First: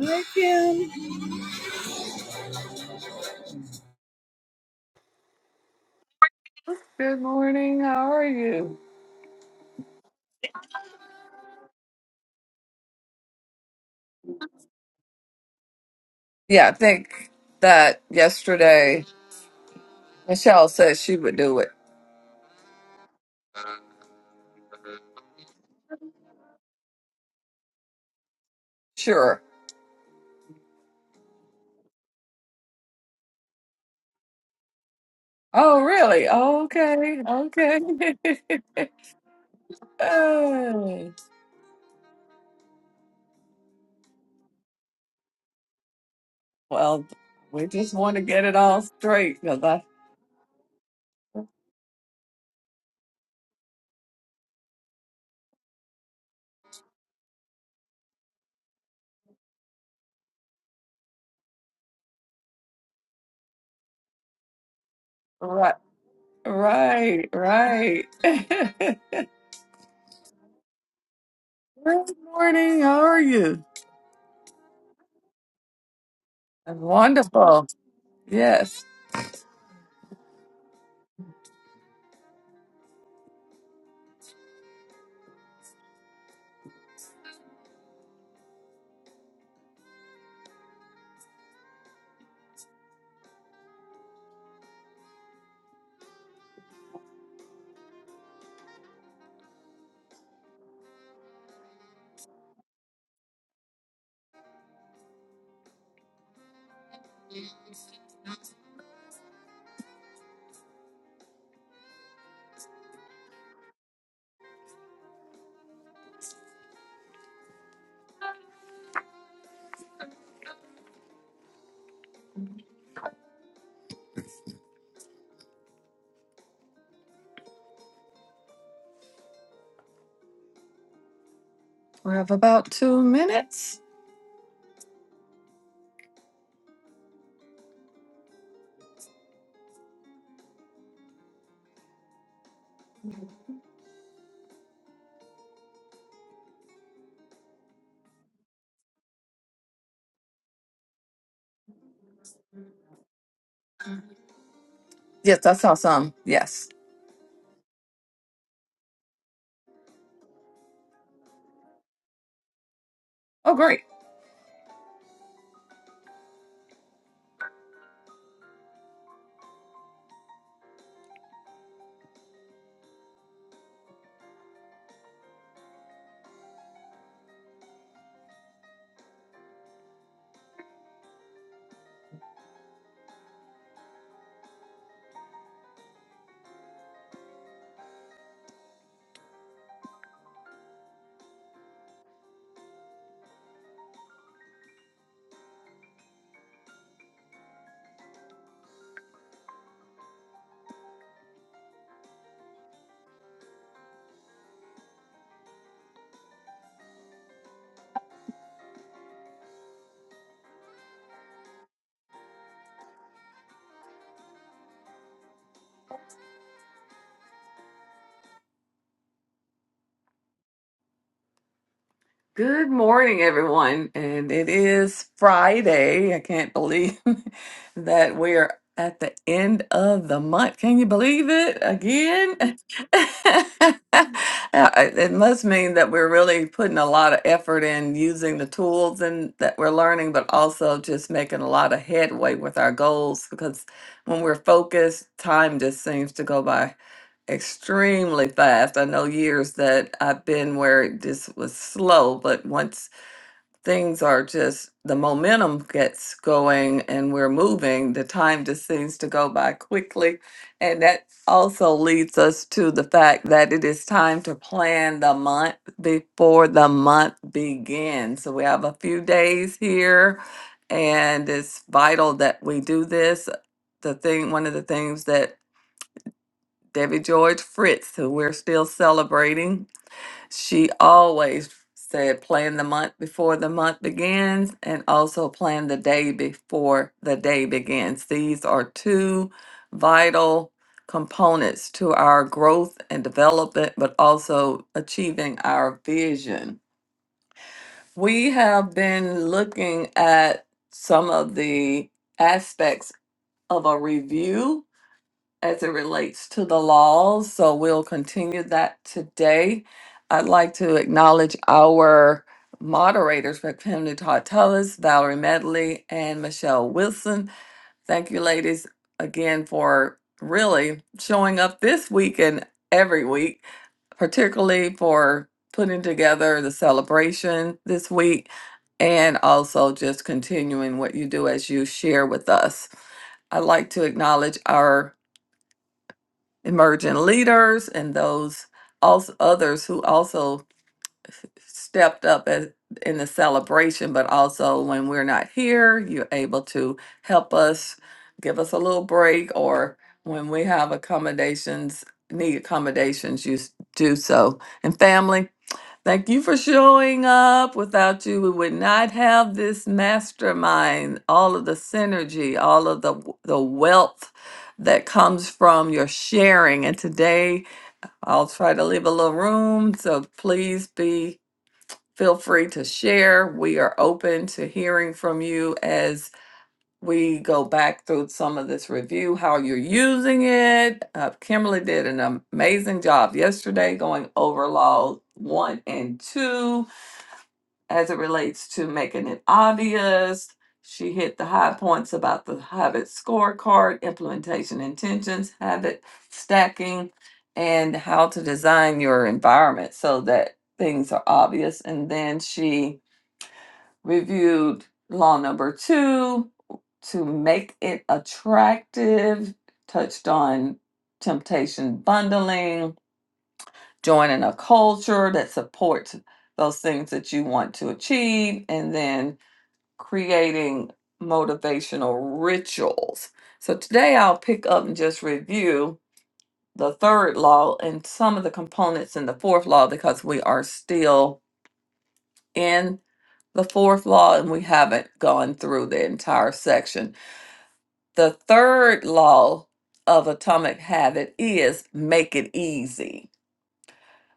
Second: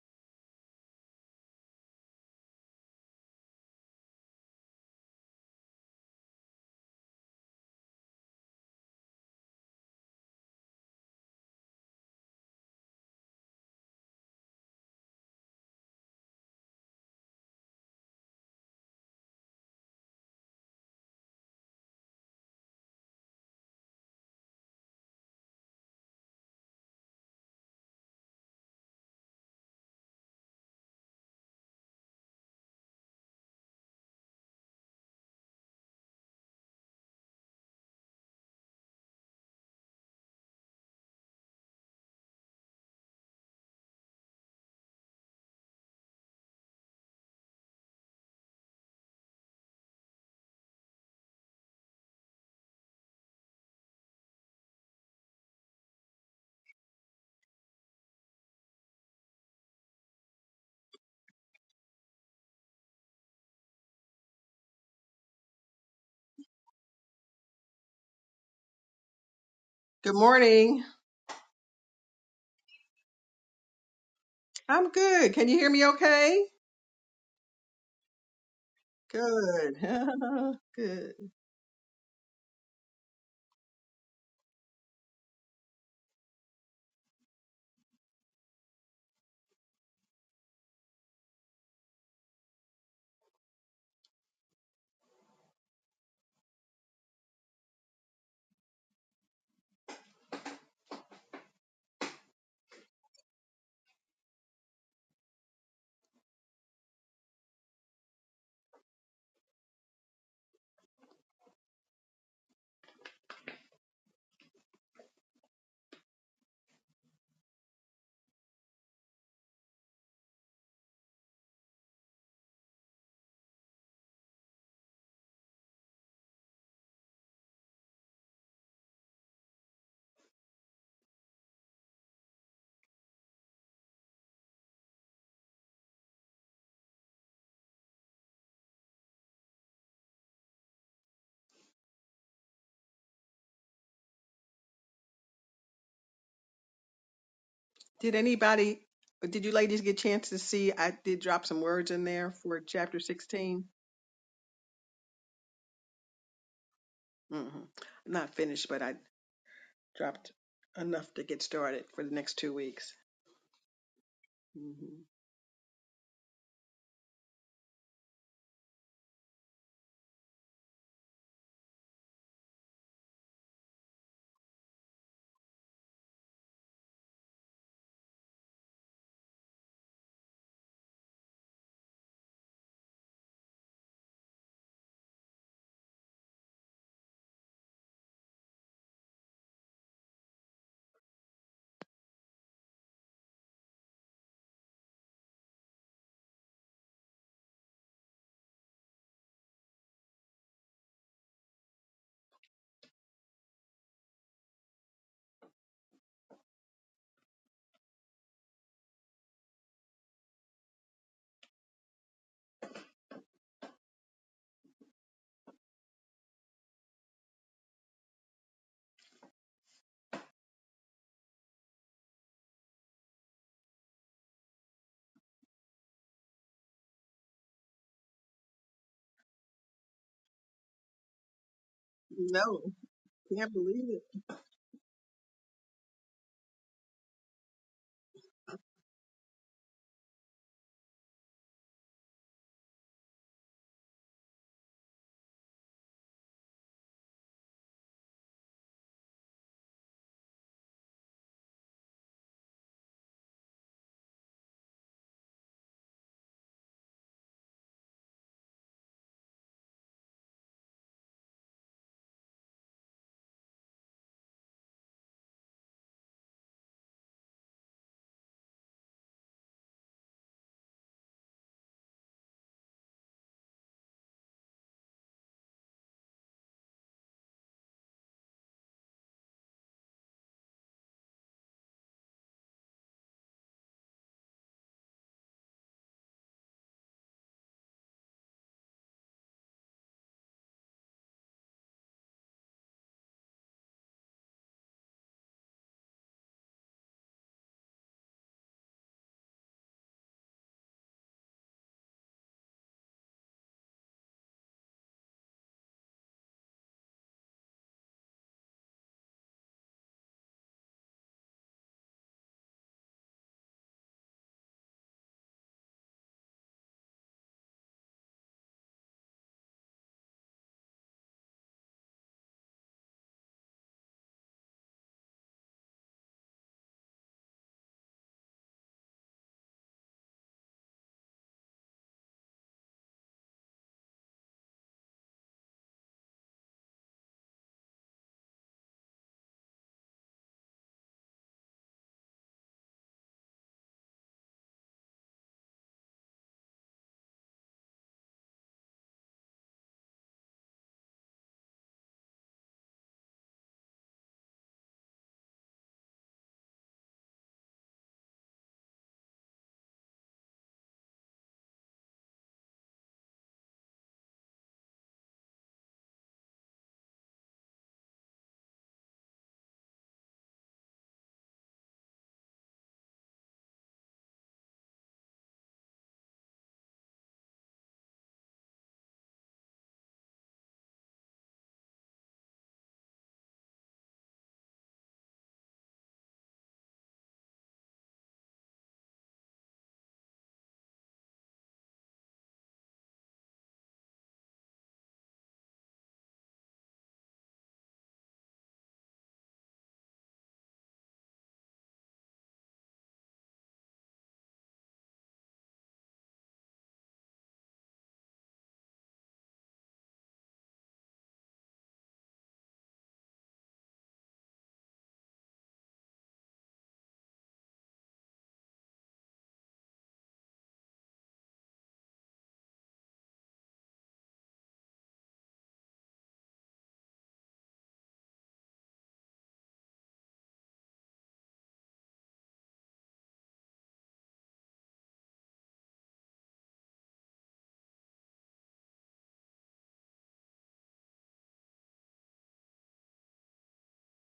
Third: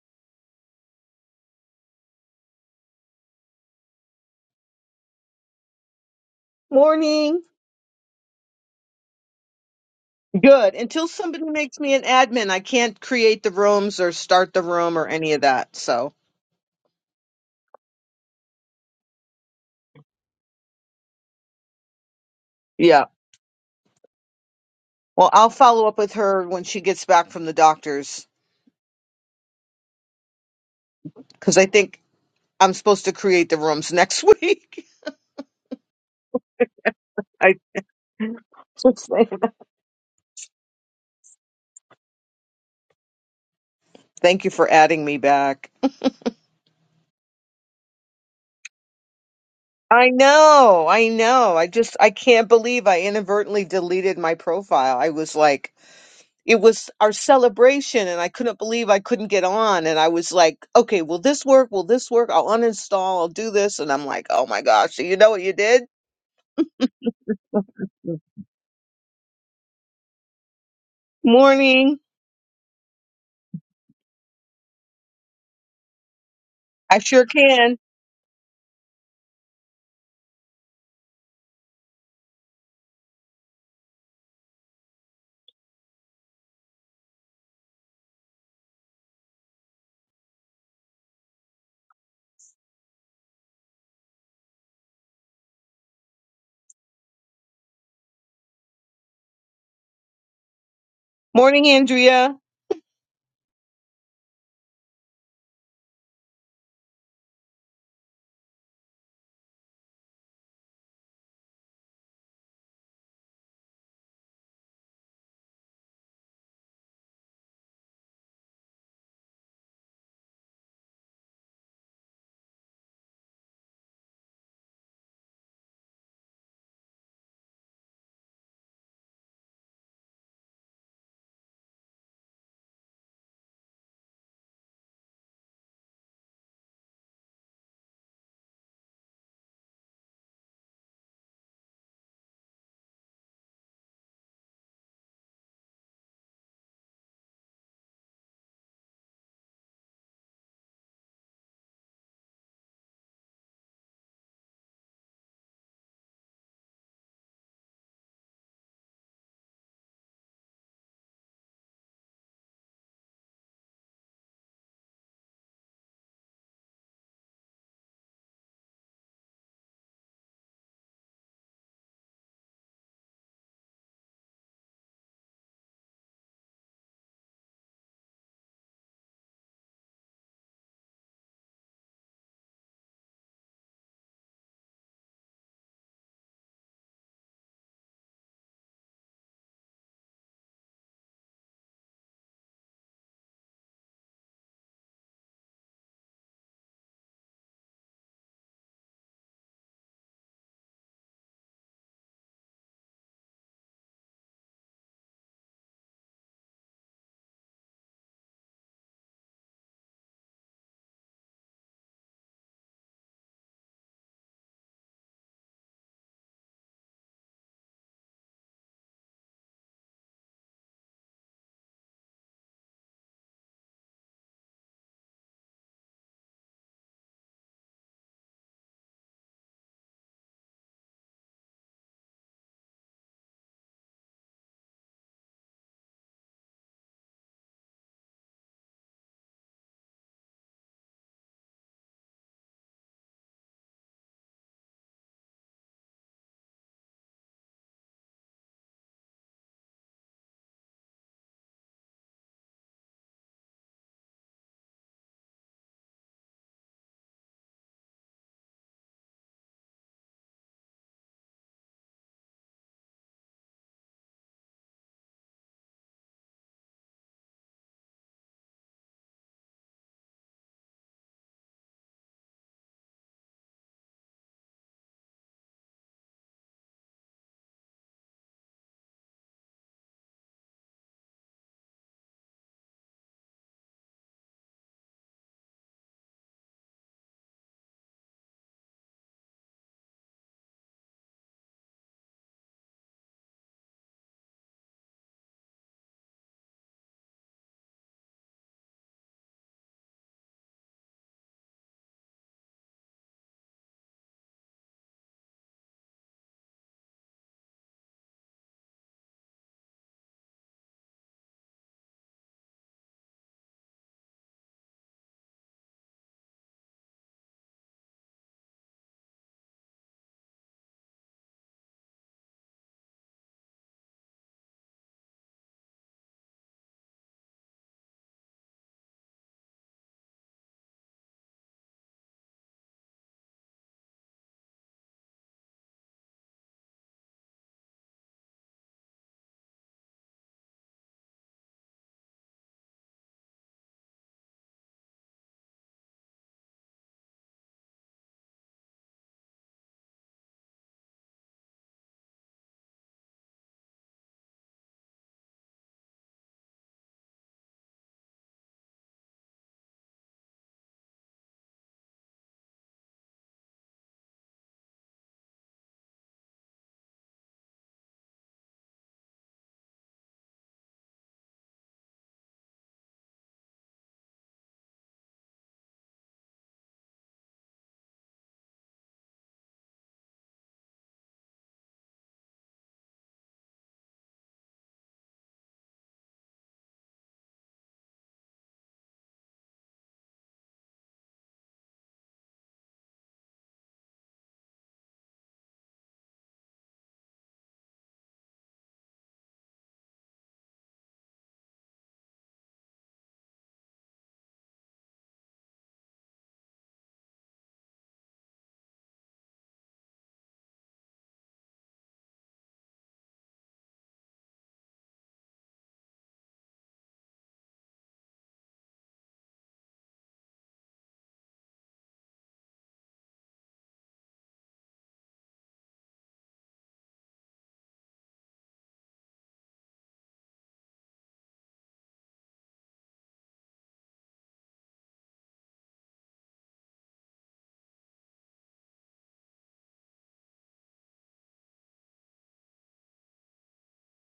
Hi, Kim. Good Morning. morning. How are you? Good. Until somebody makes me an admin, I can't create the rooms or start the room or any of that. So, Yeah, I think that yesterday Michelle said she would do it. yeah. Well, I'll follow up with her when she gets back from the doctor's Sure. because I think I'm supposed to create the rooms next week. Oh, really? Okay. I Okay. Oh, thank you for adding me back. well, we just want to get it all straight because I. I know. I know. I just, I can't believe I inadvertently deleted my profile. I was like, it was our celebration and I couldn't believe I couldn't get on and I was like, okay, will this work? Will this work? I'll uninstall, I'll do this and I'm like, oh my gosh, so you know what you Right. did? Right. Right. Good Good morning. Morning. morning. How are you? I'm good. Can you hear me okay? I'm I sure wonderful. can. Yes. Good. good. Morning, Andrea. We have about two minutes. Did anybody, did you ladies get a chance to see? I did drop some words in there for chapter 16. Yes, I saw some. Yes. hmm I'm not finished, but I dropped enough to get started for the next two weeks. Oh, great. hmm Good morning, everyone. And it is Friday. I can't believe that we're at the end of the month. Can you believe it again? No, can't believe it. Uh, it must mean that we're really putting a lot of effort in using the tools and that we're learning, but also just making a lot of headway with our goals because when we're focused, time just seems to go by extremely fast. I know years that I've been where it just was slow, but once things are just the momentum gets going and we're moving, the time just seems to go by quickly. And that also leads us to the fact that it is time to plan the month before the month begins. So we have a few days here and it's vital that we do this. The thing one of the things that Debbie George Fritz, who we're still celebrating, she always said plan the month before the month begins and also plan the day before the day begins. These are two vital components to our growth and development, but also achieving our vision. We have been looking at some of the aspects of a review as it relates to the laws. So we'll continue that today. I'd like to acknowledge our moderators, Pamela Todd Tullis, Valerie Medley, and Michelle Wilson. Thank you, ladies, again for really showing up this week and every week, particularly for putting together the celebration this week and also just continuing what you do as you share with us. I'd like to acknowledge our emerging leaders and those also others who also stepped up as, in the celebration but also when we're not here you're able to help us give us a little break or when we have accommodations need accommodations you s- do so and family Thank you for showing up. Without you, we would not have this mastermind, all of the synergy, all of the the wealth that comes from your sharing. And today, I'll try to leave a little room, so please be feel free to share. We are open to hearing from you as we go back through some of this review, how you're using it. Uh, Kimberly did an amazing job yesterday going over law one and two as it relates to making it obvious. She hit the high points about the habit scorecard, implementation intentions, habit stacking, and how to design your environment so that things are obvious. And then she reviewed law number two to make it attractive, touched on temptation bundling, joining a culture that supports those things that you want to achieve, and then creating motivational rituals. So today I'll pick up and just review the third law and some of the components in the fourth law because we are still in the fourth law and we haven't gone through the entire section. The third law of atomic habit is make it easy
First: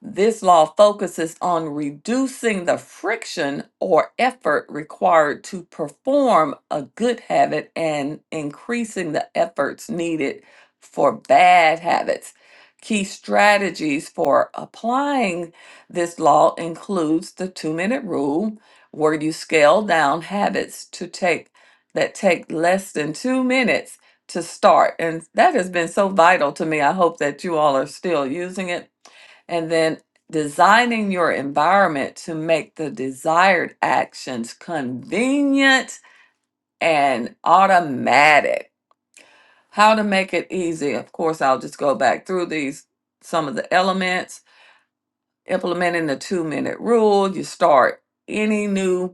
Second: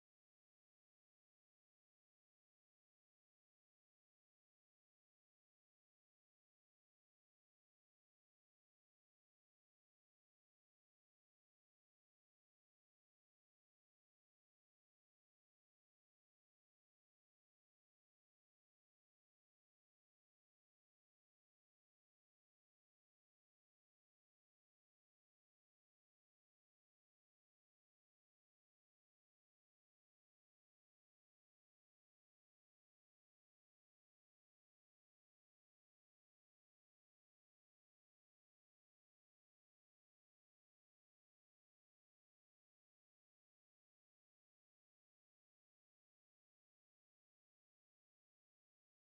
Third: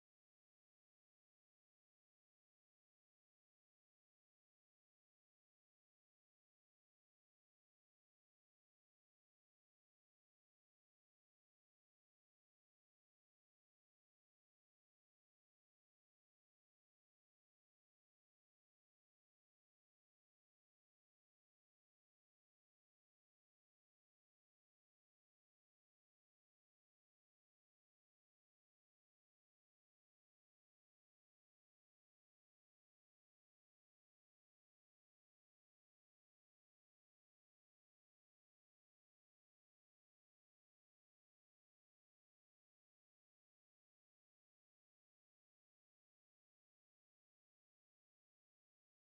This law focuses on reducing the friction or effort required to perform a good habit and increasing the efforts needed for bad habits. Key strategies for applying this law includes the 2-minute rule where you scale down habits to take that take less than 2 minutes to start and that has been so vital to me. I hope that you all are still using it and then designing your environment to make the desired actions convenient and automatic. How to make it easy. Of course, I'll just go back through these, some of the elements. Implementing the two minute rule, you start any new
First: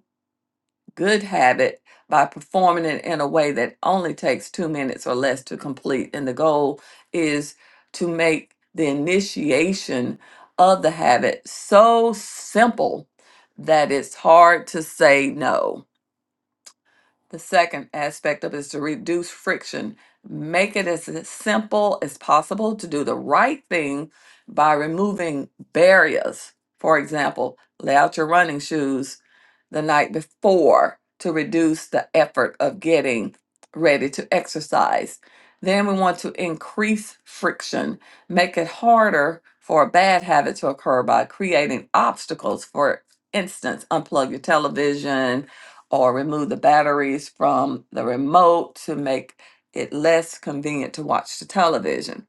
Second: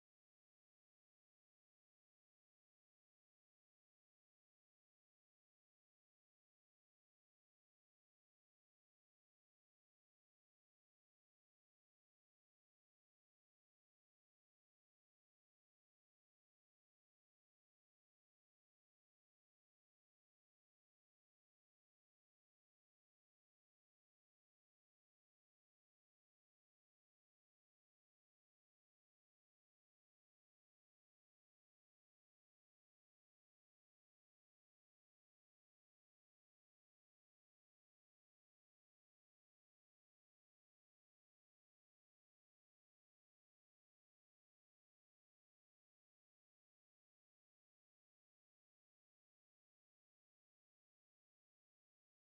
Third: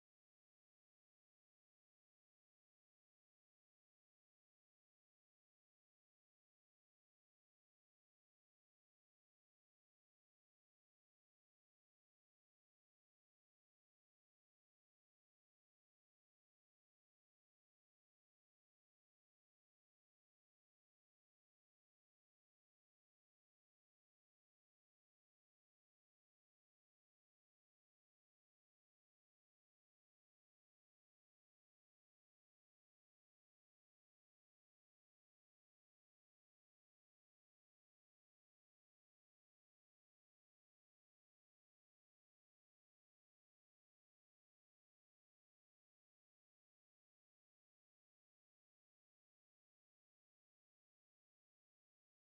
good habit by performing it in a way that only takes two minutes or less to complete. And the goal is to make the initiation of the habit so simple that it's hard to say no the second aspect of it is to reduce friction. Make it as simple as possible to do the right thing by removing barriers. For example, lay out your running shoes the night before to reduce the effort of getting ready to exercise. Then we want to increase friction, make it harder for a bad habit to occur by creating obstacles. For instance, unplug your television, or remove the batteries from the remote to make it less convenient to watch the television.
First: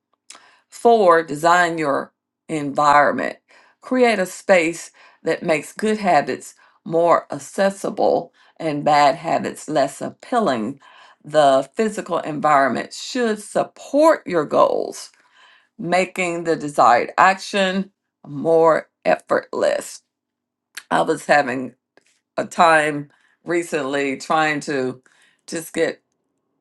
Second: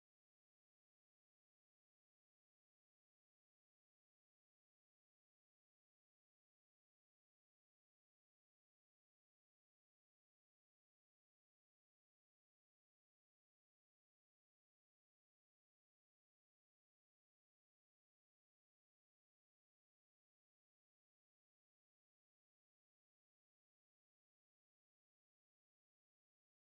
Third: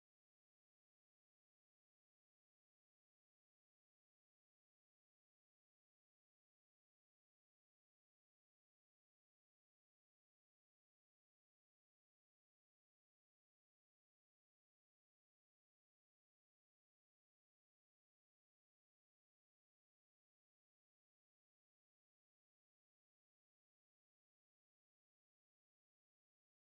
Four, design your environment. Create a space that makes good habits more accessible and bad habits less appealing. The physical environment should support your goals, making the desired action more effortless. I was having a time recently trying to just get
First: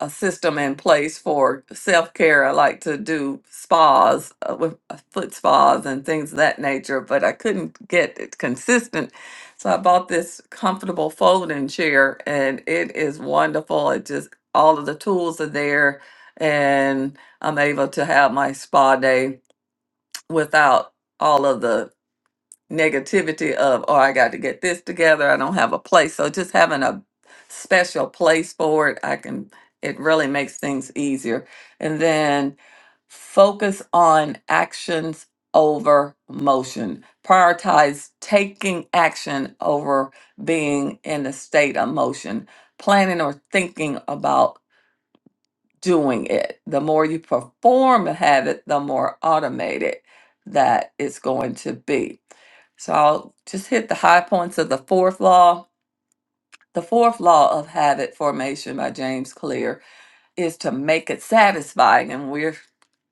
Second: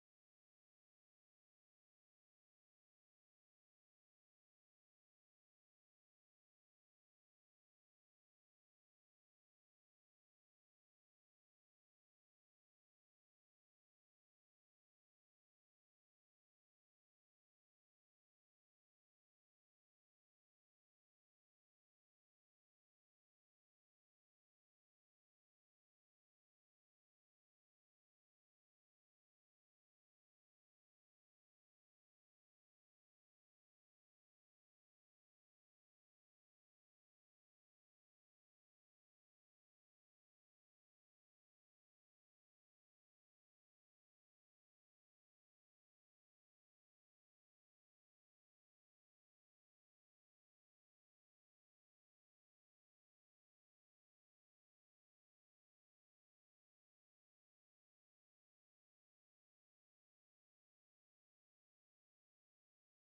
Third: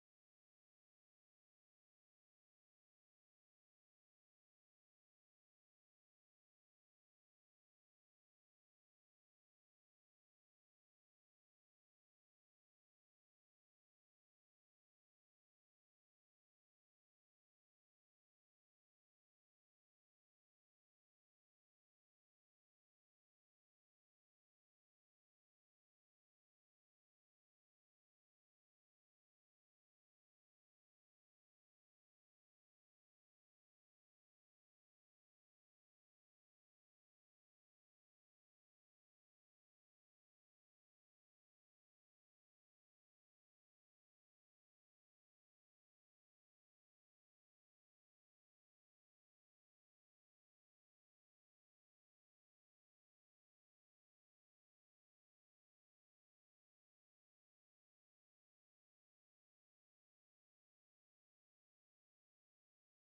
a system in place for self care. I like to do spas uh, with uh, foot spas and things of that nature, but I couldn't get it consistent. So I bought this comfortable folding chair and it is wonderful. It just, all of the tools are there and I'm able to have my spa day without all of the negativity of, oh, I got to get this together. I don't have a place. So just having a special place for it, I can, it really makes things easier. And then focus on actions over motion. Prioritize taking action over being in a state of motion, planning or thinking about doing it. The more you perform a habit, the more automated that it's going to be. So I'll just hit the high points of the fourth law. The fourth law of habit formation by James Clear is to make it satisfying, and we're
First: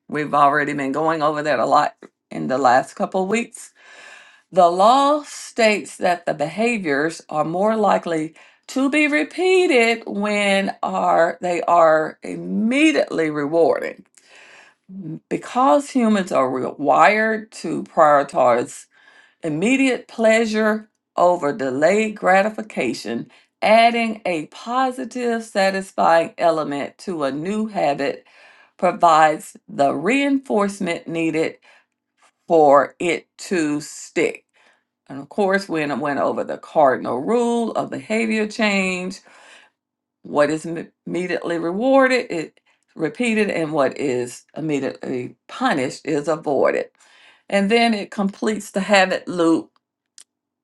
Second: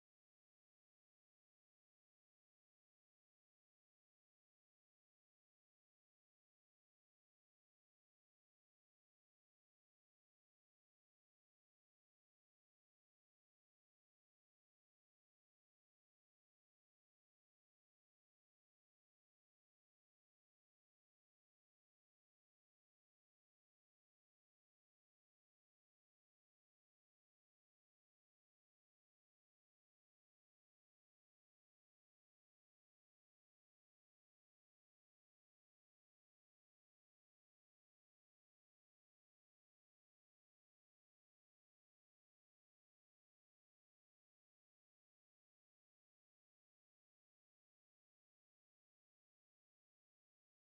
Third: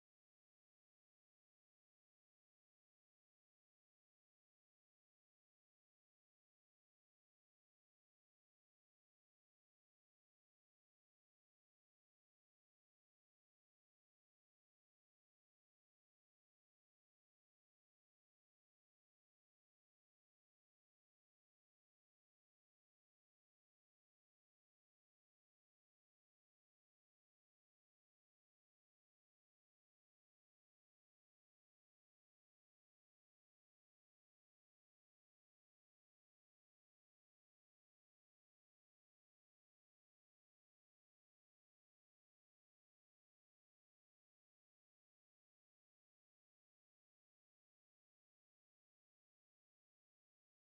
we've already been going over that a lot in the last couple of weeks. The law states that the behaviors are more likely to be repeated when are they are immediately rewarding. because humans are re- wired to prioritize immediate pleasure over delayed gratification, adding a positive, satisfying element to a new habit provides the reinforcement needed for it to stick. And of course, we went over the cardinal rule of behavior change what is im- immediately rewarded is repeated, and what is immediately punished is avoided. And then it completes the habit loop,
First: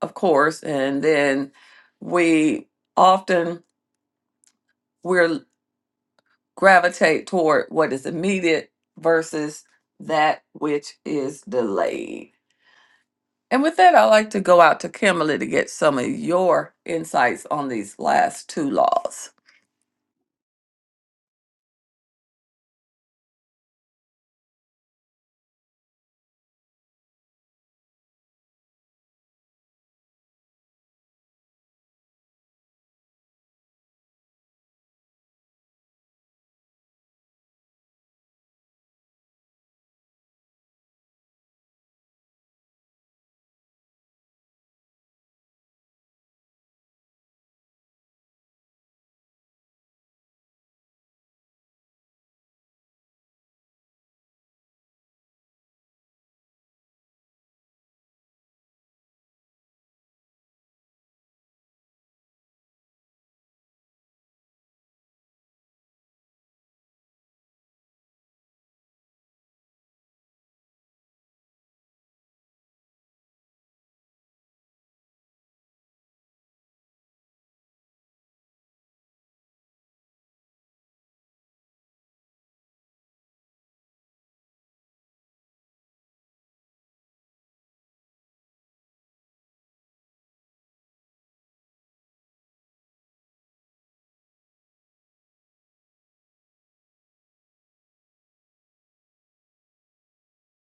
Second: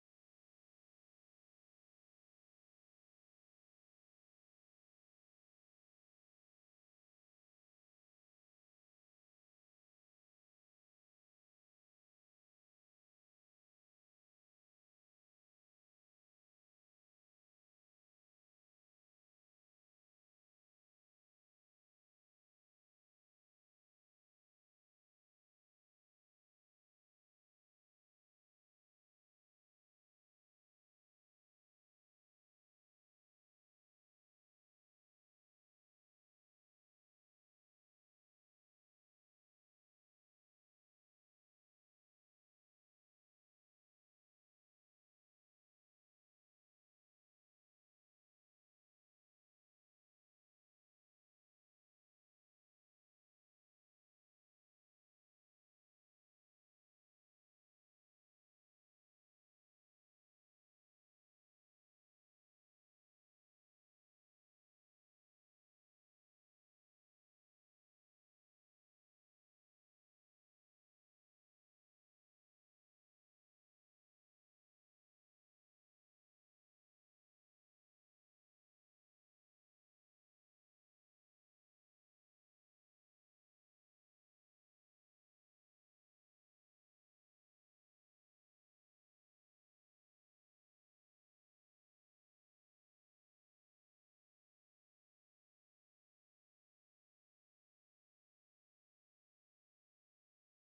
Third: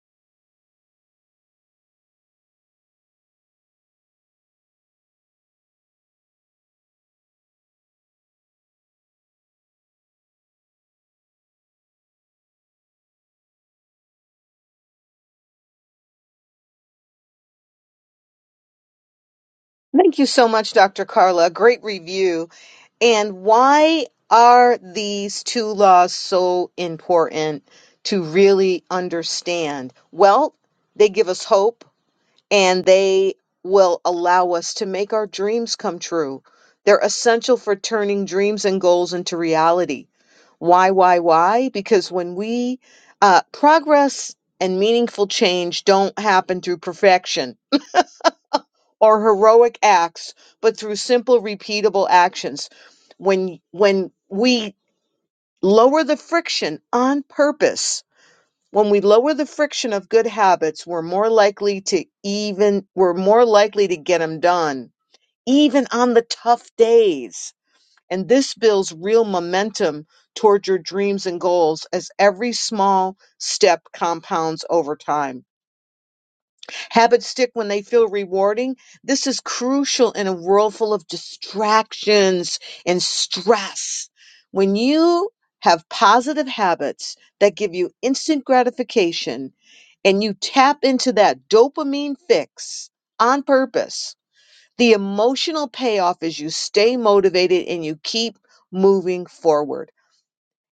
of course. And then we often we'll gravitate toward what is immediate versus that which is delayed. And with that, I'd like to go out to Kimberly to get some of your insights on these last two laws. Thank you so much, Dr. Carla. Great review. And why are these two laws so important to really understand? Well, they give us hope and they will allow us to make our dreams come true. They're essential for turning dreams and goals into reality. Why, why, why? Because when we uh, progress and meaningful change don't happen through perfection or heroic acts, but through simple, repeatable actions. When when we lower the friction on purpose when we lower the friction of good habits, we're more likely to even we're more likely to get them done, even on the tough days. And this builds real momentum toward your dreams and goals as every small step compounds over time. Habits stick when they feel rewarding. This is crucial in a world full of distractions and stress. When you have positive habits that give you instant gratification, and you tap into that dopamine fix on purpose, the emotional payoff is you stay motivated and you keep moving forward.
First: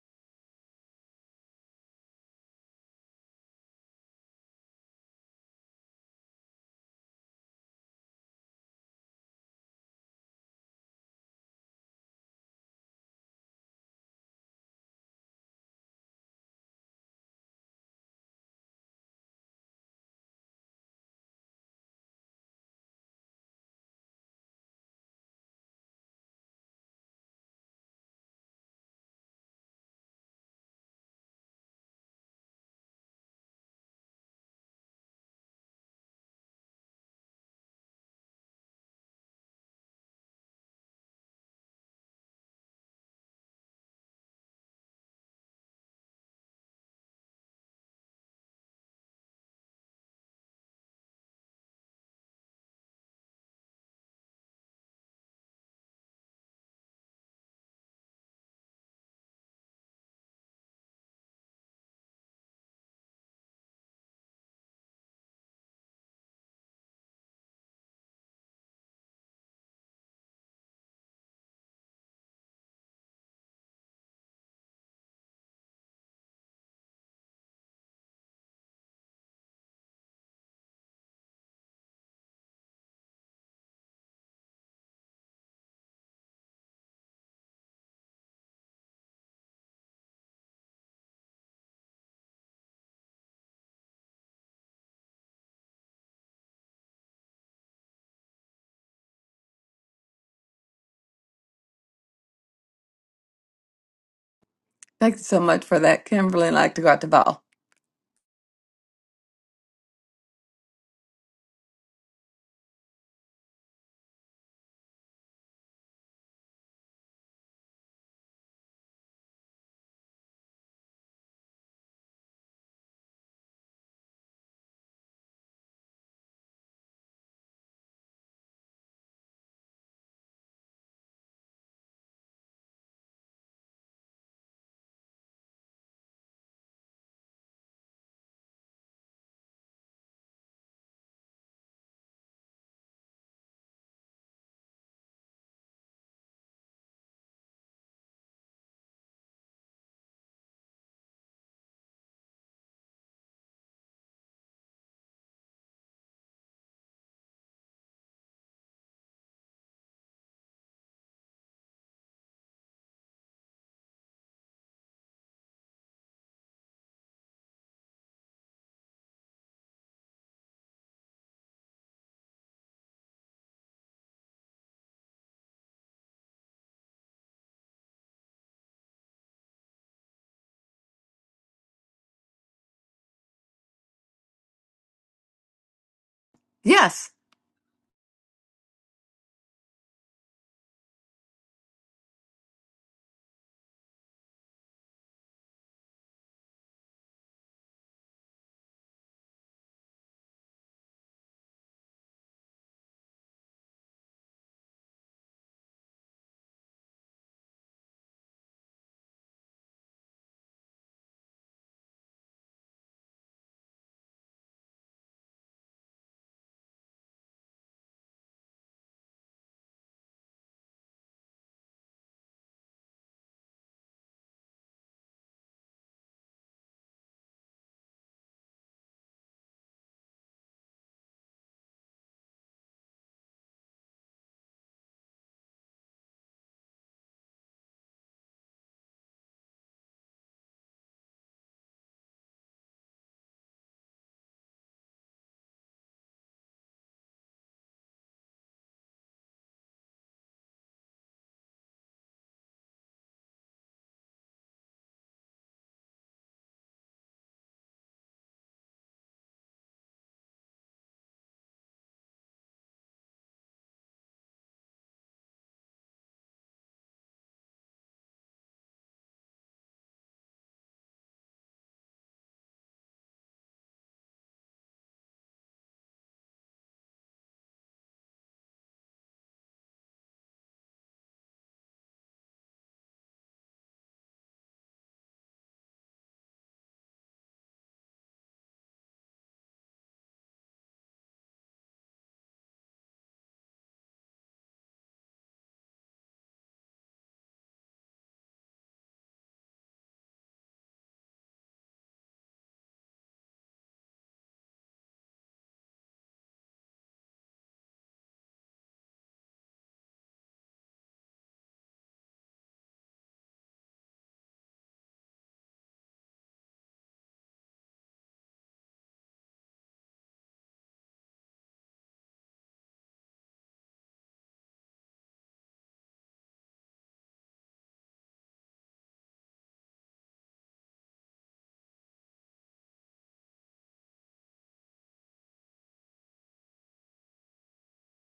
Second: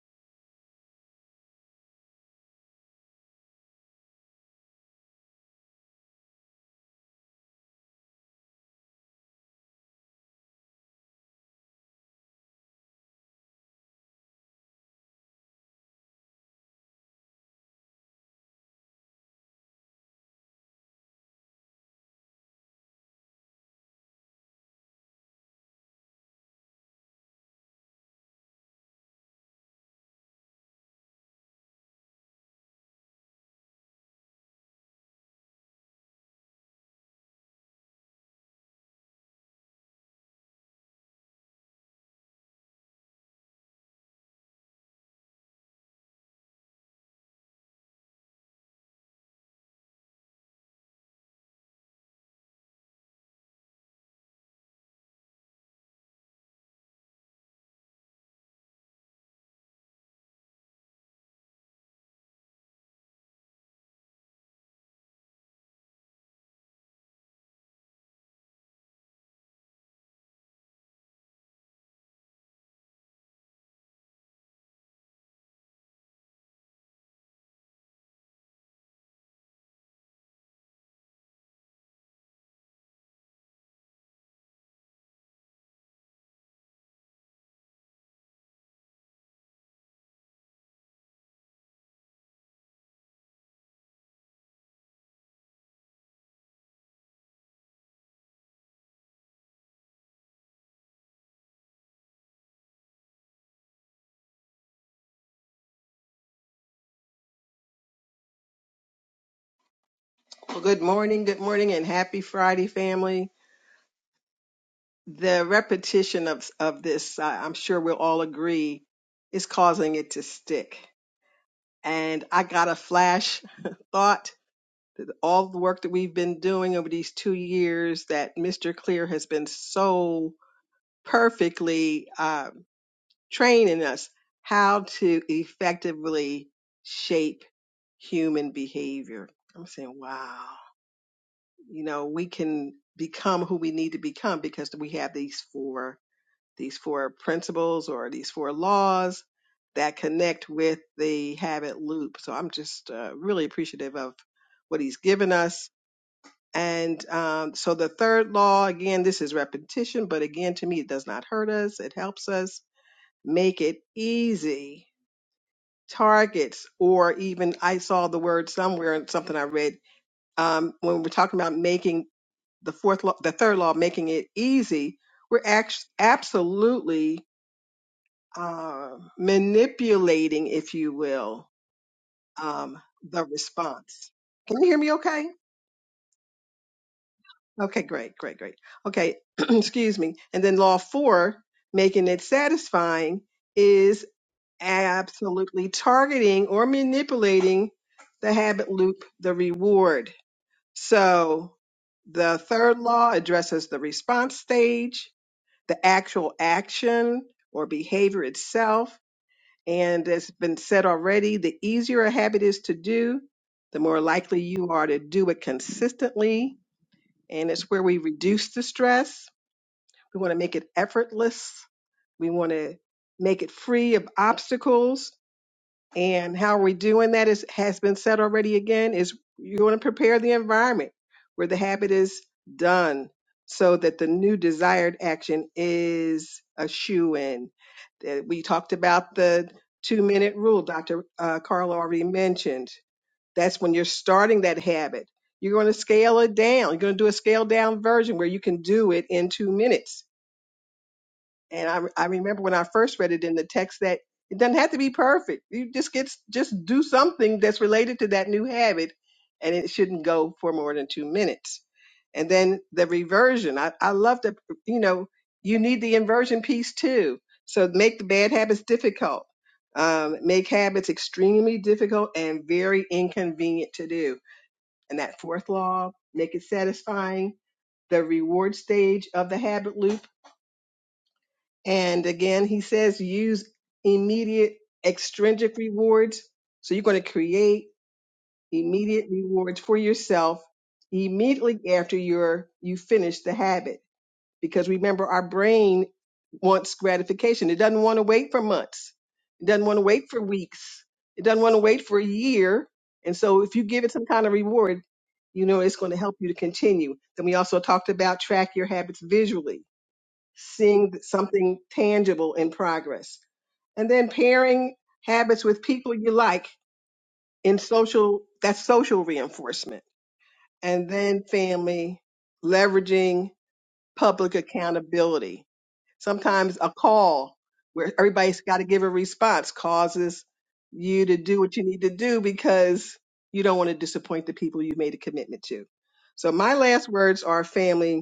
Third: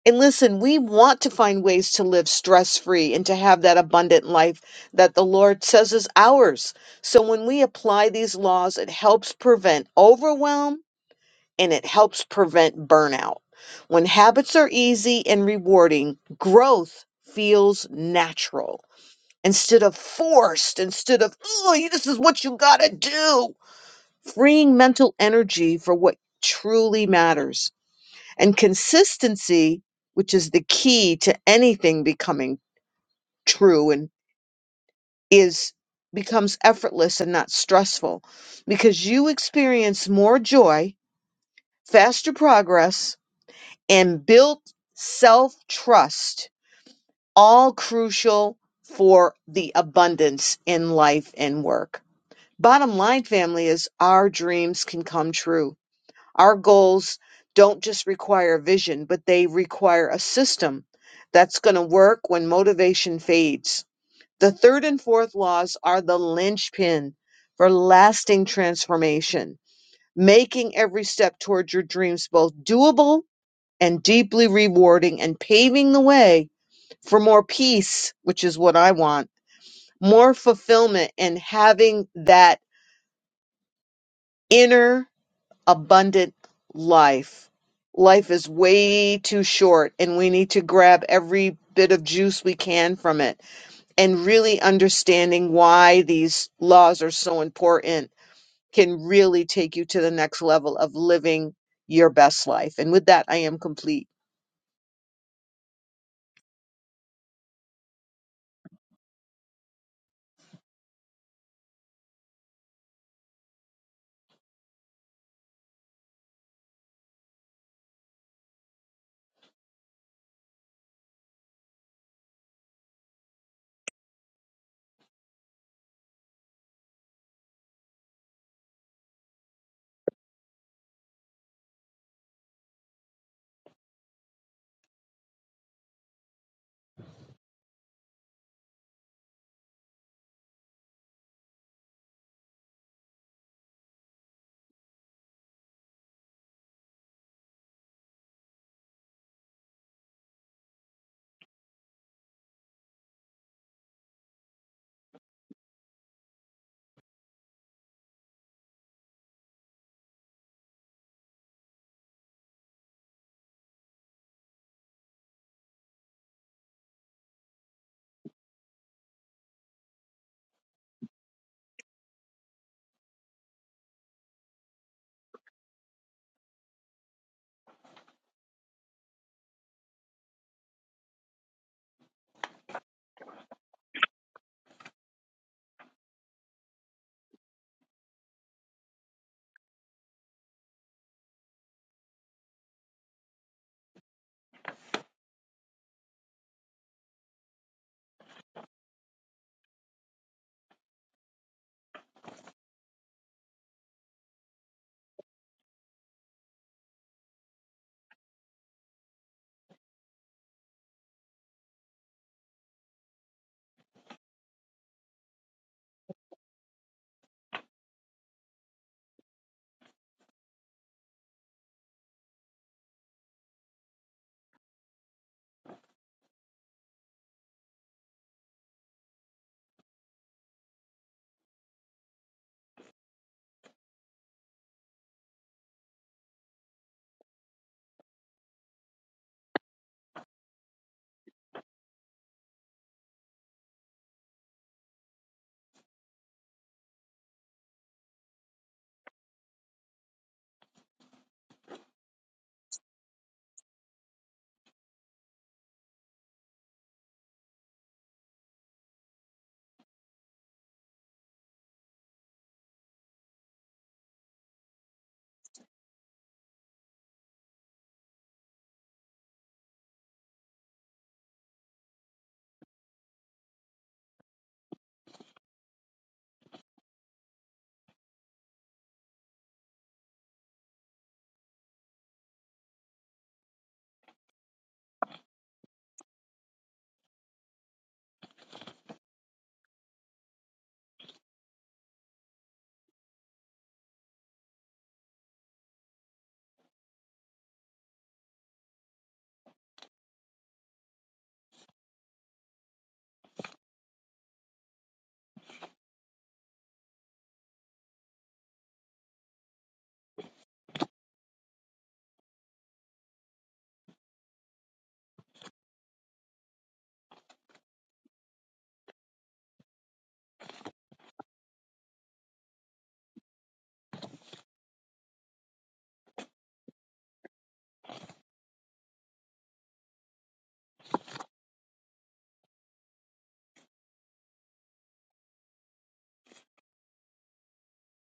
And listen, we want to find ways to live stress free and to have that abundant life that the Lord says is ours. So when we apply these laws, it helps prevent overwhelm and it helps prevent burnout. When habits are easy and rewarding, growth feels natural instead of forced, instead of, oh, this is what you gotta do. Freeing mental energy for what truly matters. And consistency, which is the key to anything becoming true and is becomes effortless and not stressful because you experience more joy, faster progress, and built self trust, all crucial for the abundance in life and work. Bottom line, family, is our dreams can come true. Our goals don't just require vision, but they require a system that's going to work when motivation fades. The third and fourth laws are the linchpin for lasting transformation, making every step towards your dreams both doable and deeply rewarding and paving the way for more peace, which is what I want, more fulfillment, and having that inner abundant life. Life is way too short, and we need to grab every bit of juice we can from it. And really understanding why these laws are so important can really take you to the next level of living your best life. And with that, I am complete. Thank you so much for that, Kimberly. I'd like to go out to Val. Well, good morning. Good morning and happy Friday, family. The repetition of, of this, I, I'm sure we'll all agree, is causing it to stick and I got a flash thought. All the work that we've been doing over these two years that Mr. Clear has been so perfectly um, training us how to effectively shape human behavior. I'm saying, wow, you know, we can become who we need to become because we have these four these four principles or these four laws that connect with the habit loop. So I'm just uh, really appreciative of what he's given us. And um, so the third law, again, this is repetition, but again, to me, it does not hurt us. It helps us make it easy targets, or even I saw the word somewhere in something I read um, when we're talking about making the fourth law, the third law, making it easy. We're act- absolutely uh, manipulating, if you will, um, the response. Can you hear me okay? Yes. Okay, great, great, great. Okay, excuse me. And then law four, making it satisfying, is absolutely targeting or manipulating the habit loop, the reward. So the third law addresses the response stage, the actual action or behavior itself And it's been said already the easier a habit is to do, the more likely you are to do it consistently. And it's where we reduce the stress. We want to make it effortless. We want to make it free of obstacles. And how we're doing that is has been said already again is you're going to prepare the environment where the habit is done so that the new desired action is a shoe in. We talked about the two minute rule Dr. Uh, Carl already mentioned. That's when you're starting that habit. You're going to scale it down. You're going to do a scale down version where you can do it in two minutes and I, I remember when I first read it in the text that it doesn't have to be perfect. You just get just do something that's related to that new habit, and it shouldn't go for more than two minutes. And then the reversion. I, I love the you know you need the inversion piece too. So make the bad habits difficult. Um, make habits extremely difficult and very inconvenient to do. And that fourth law, make it satisfying. The reward stage of the habit loop and again, he says use immediate extrinsic rewards. So you're going to create immediate rewards for yourself immediately after you're, you finish the habit. Because remember, our brain wants gratification. It doesn't want to wait for months. It doesn't want to wait for weeks. It doesn't want to wait for a year. And so if you give it some kind of reward, you know it's going to help you to continue. Then we also talked about track your habits visually seeing something tangible in progress. And then pairing habits with people you like in social, that's social reinforcement. And then family, leveraging public accountability. Sometimes a call where everybody's got to give a response causes you to do what you need to do because you don't want to disappoint the people you made a commitment to. So my last words are family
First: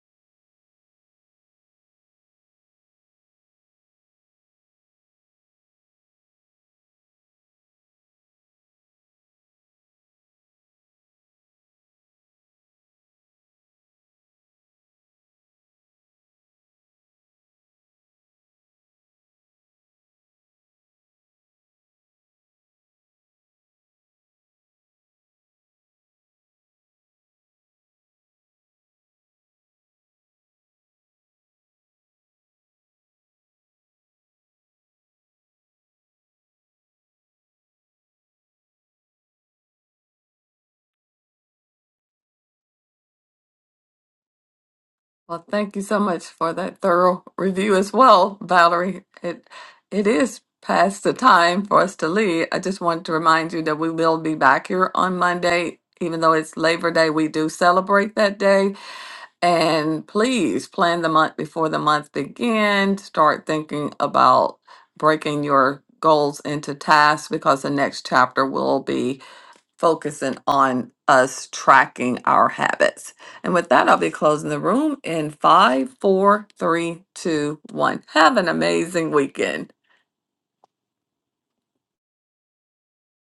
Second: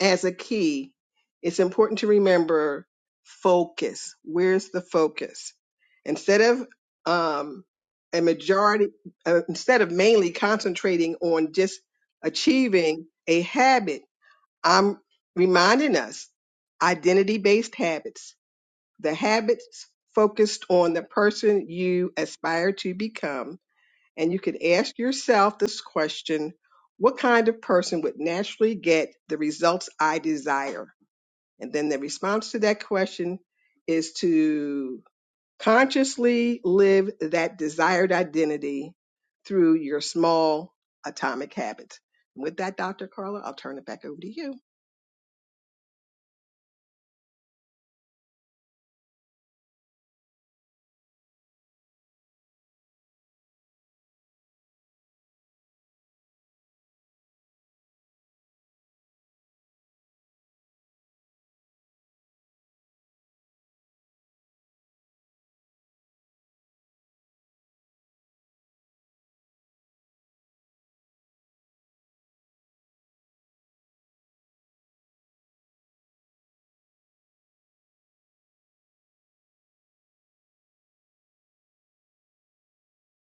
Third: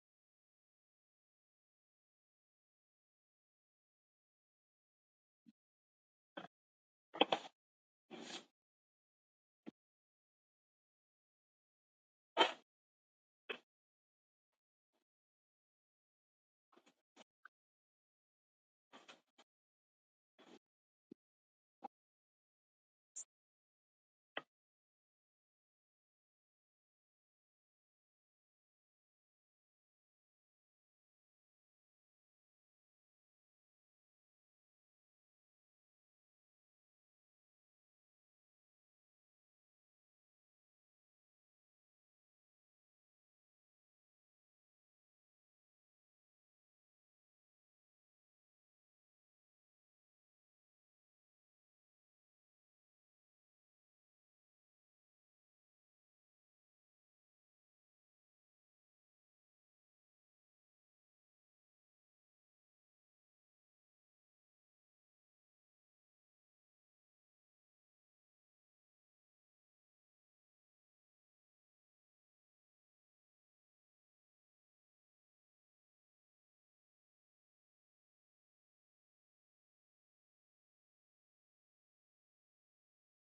as a key, it's important to remember focus. Where's the focus? Instead of um, a majority, uh, instead of mainly concentrating on just achieving a habit, I'm reminding us identity based habits, the habits focused on the person you aspire to become and you can ask yourself this question What kind of person would naturally get the results I desire? And then the response to that question is to consciously live that desired identity through your small atomic habits. With that, Dr. Carla, I'll turn it back over to you. Well, thank you so much for that thorough review as well, Valerie. It it is past the time for us to leave. I just wanted to remind you that we will be back here on Monday. Even though it's Labor Day, we do celebrate that day. And please plan the month before the month begins. Start thinking about breaking your goals into tasks because the next chapter will be focusing on us tracking our habits. And with that, I'll be closing the room in five, four, three, two, one. Have an amazing weekend.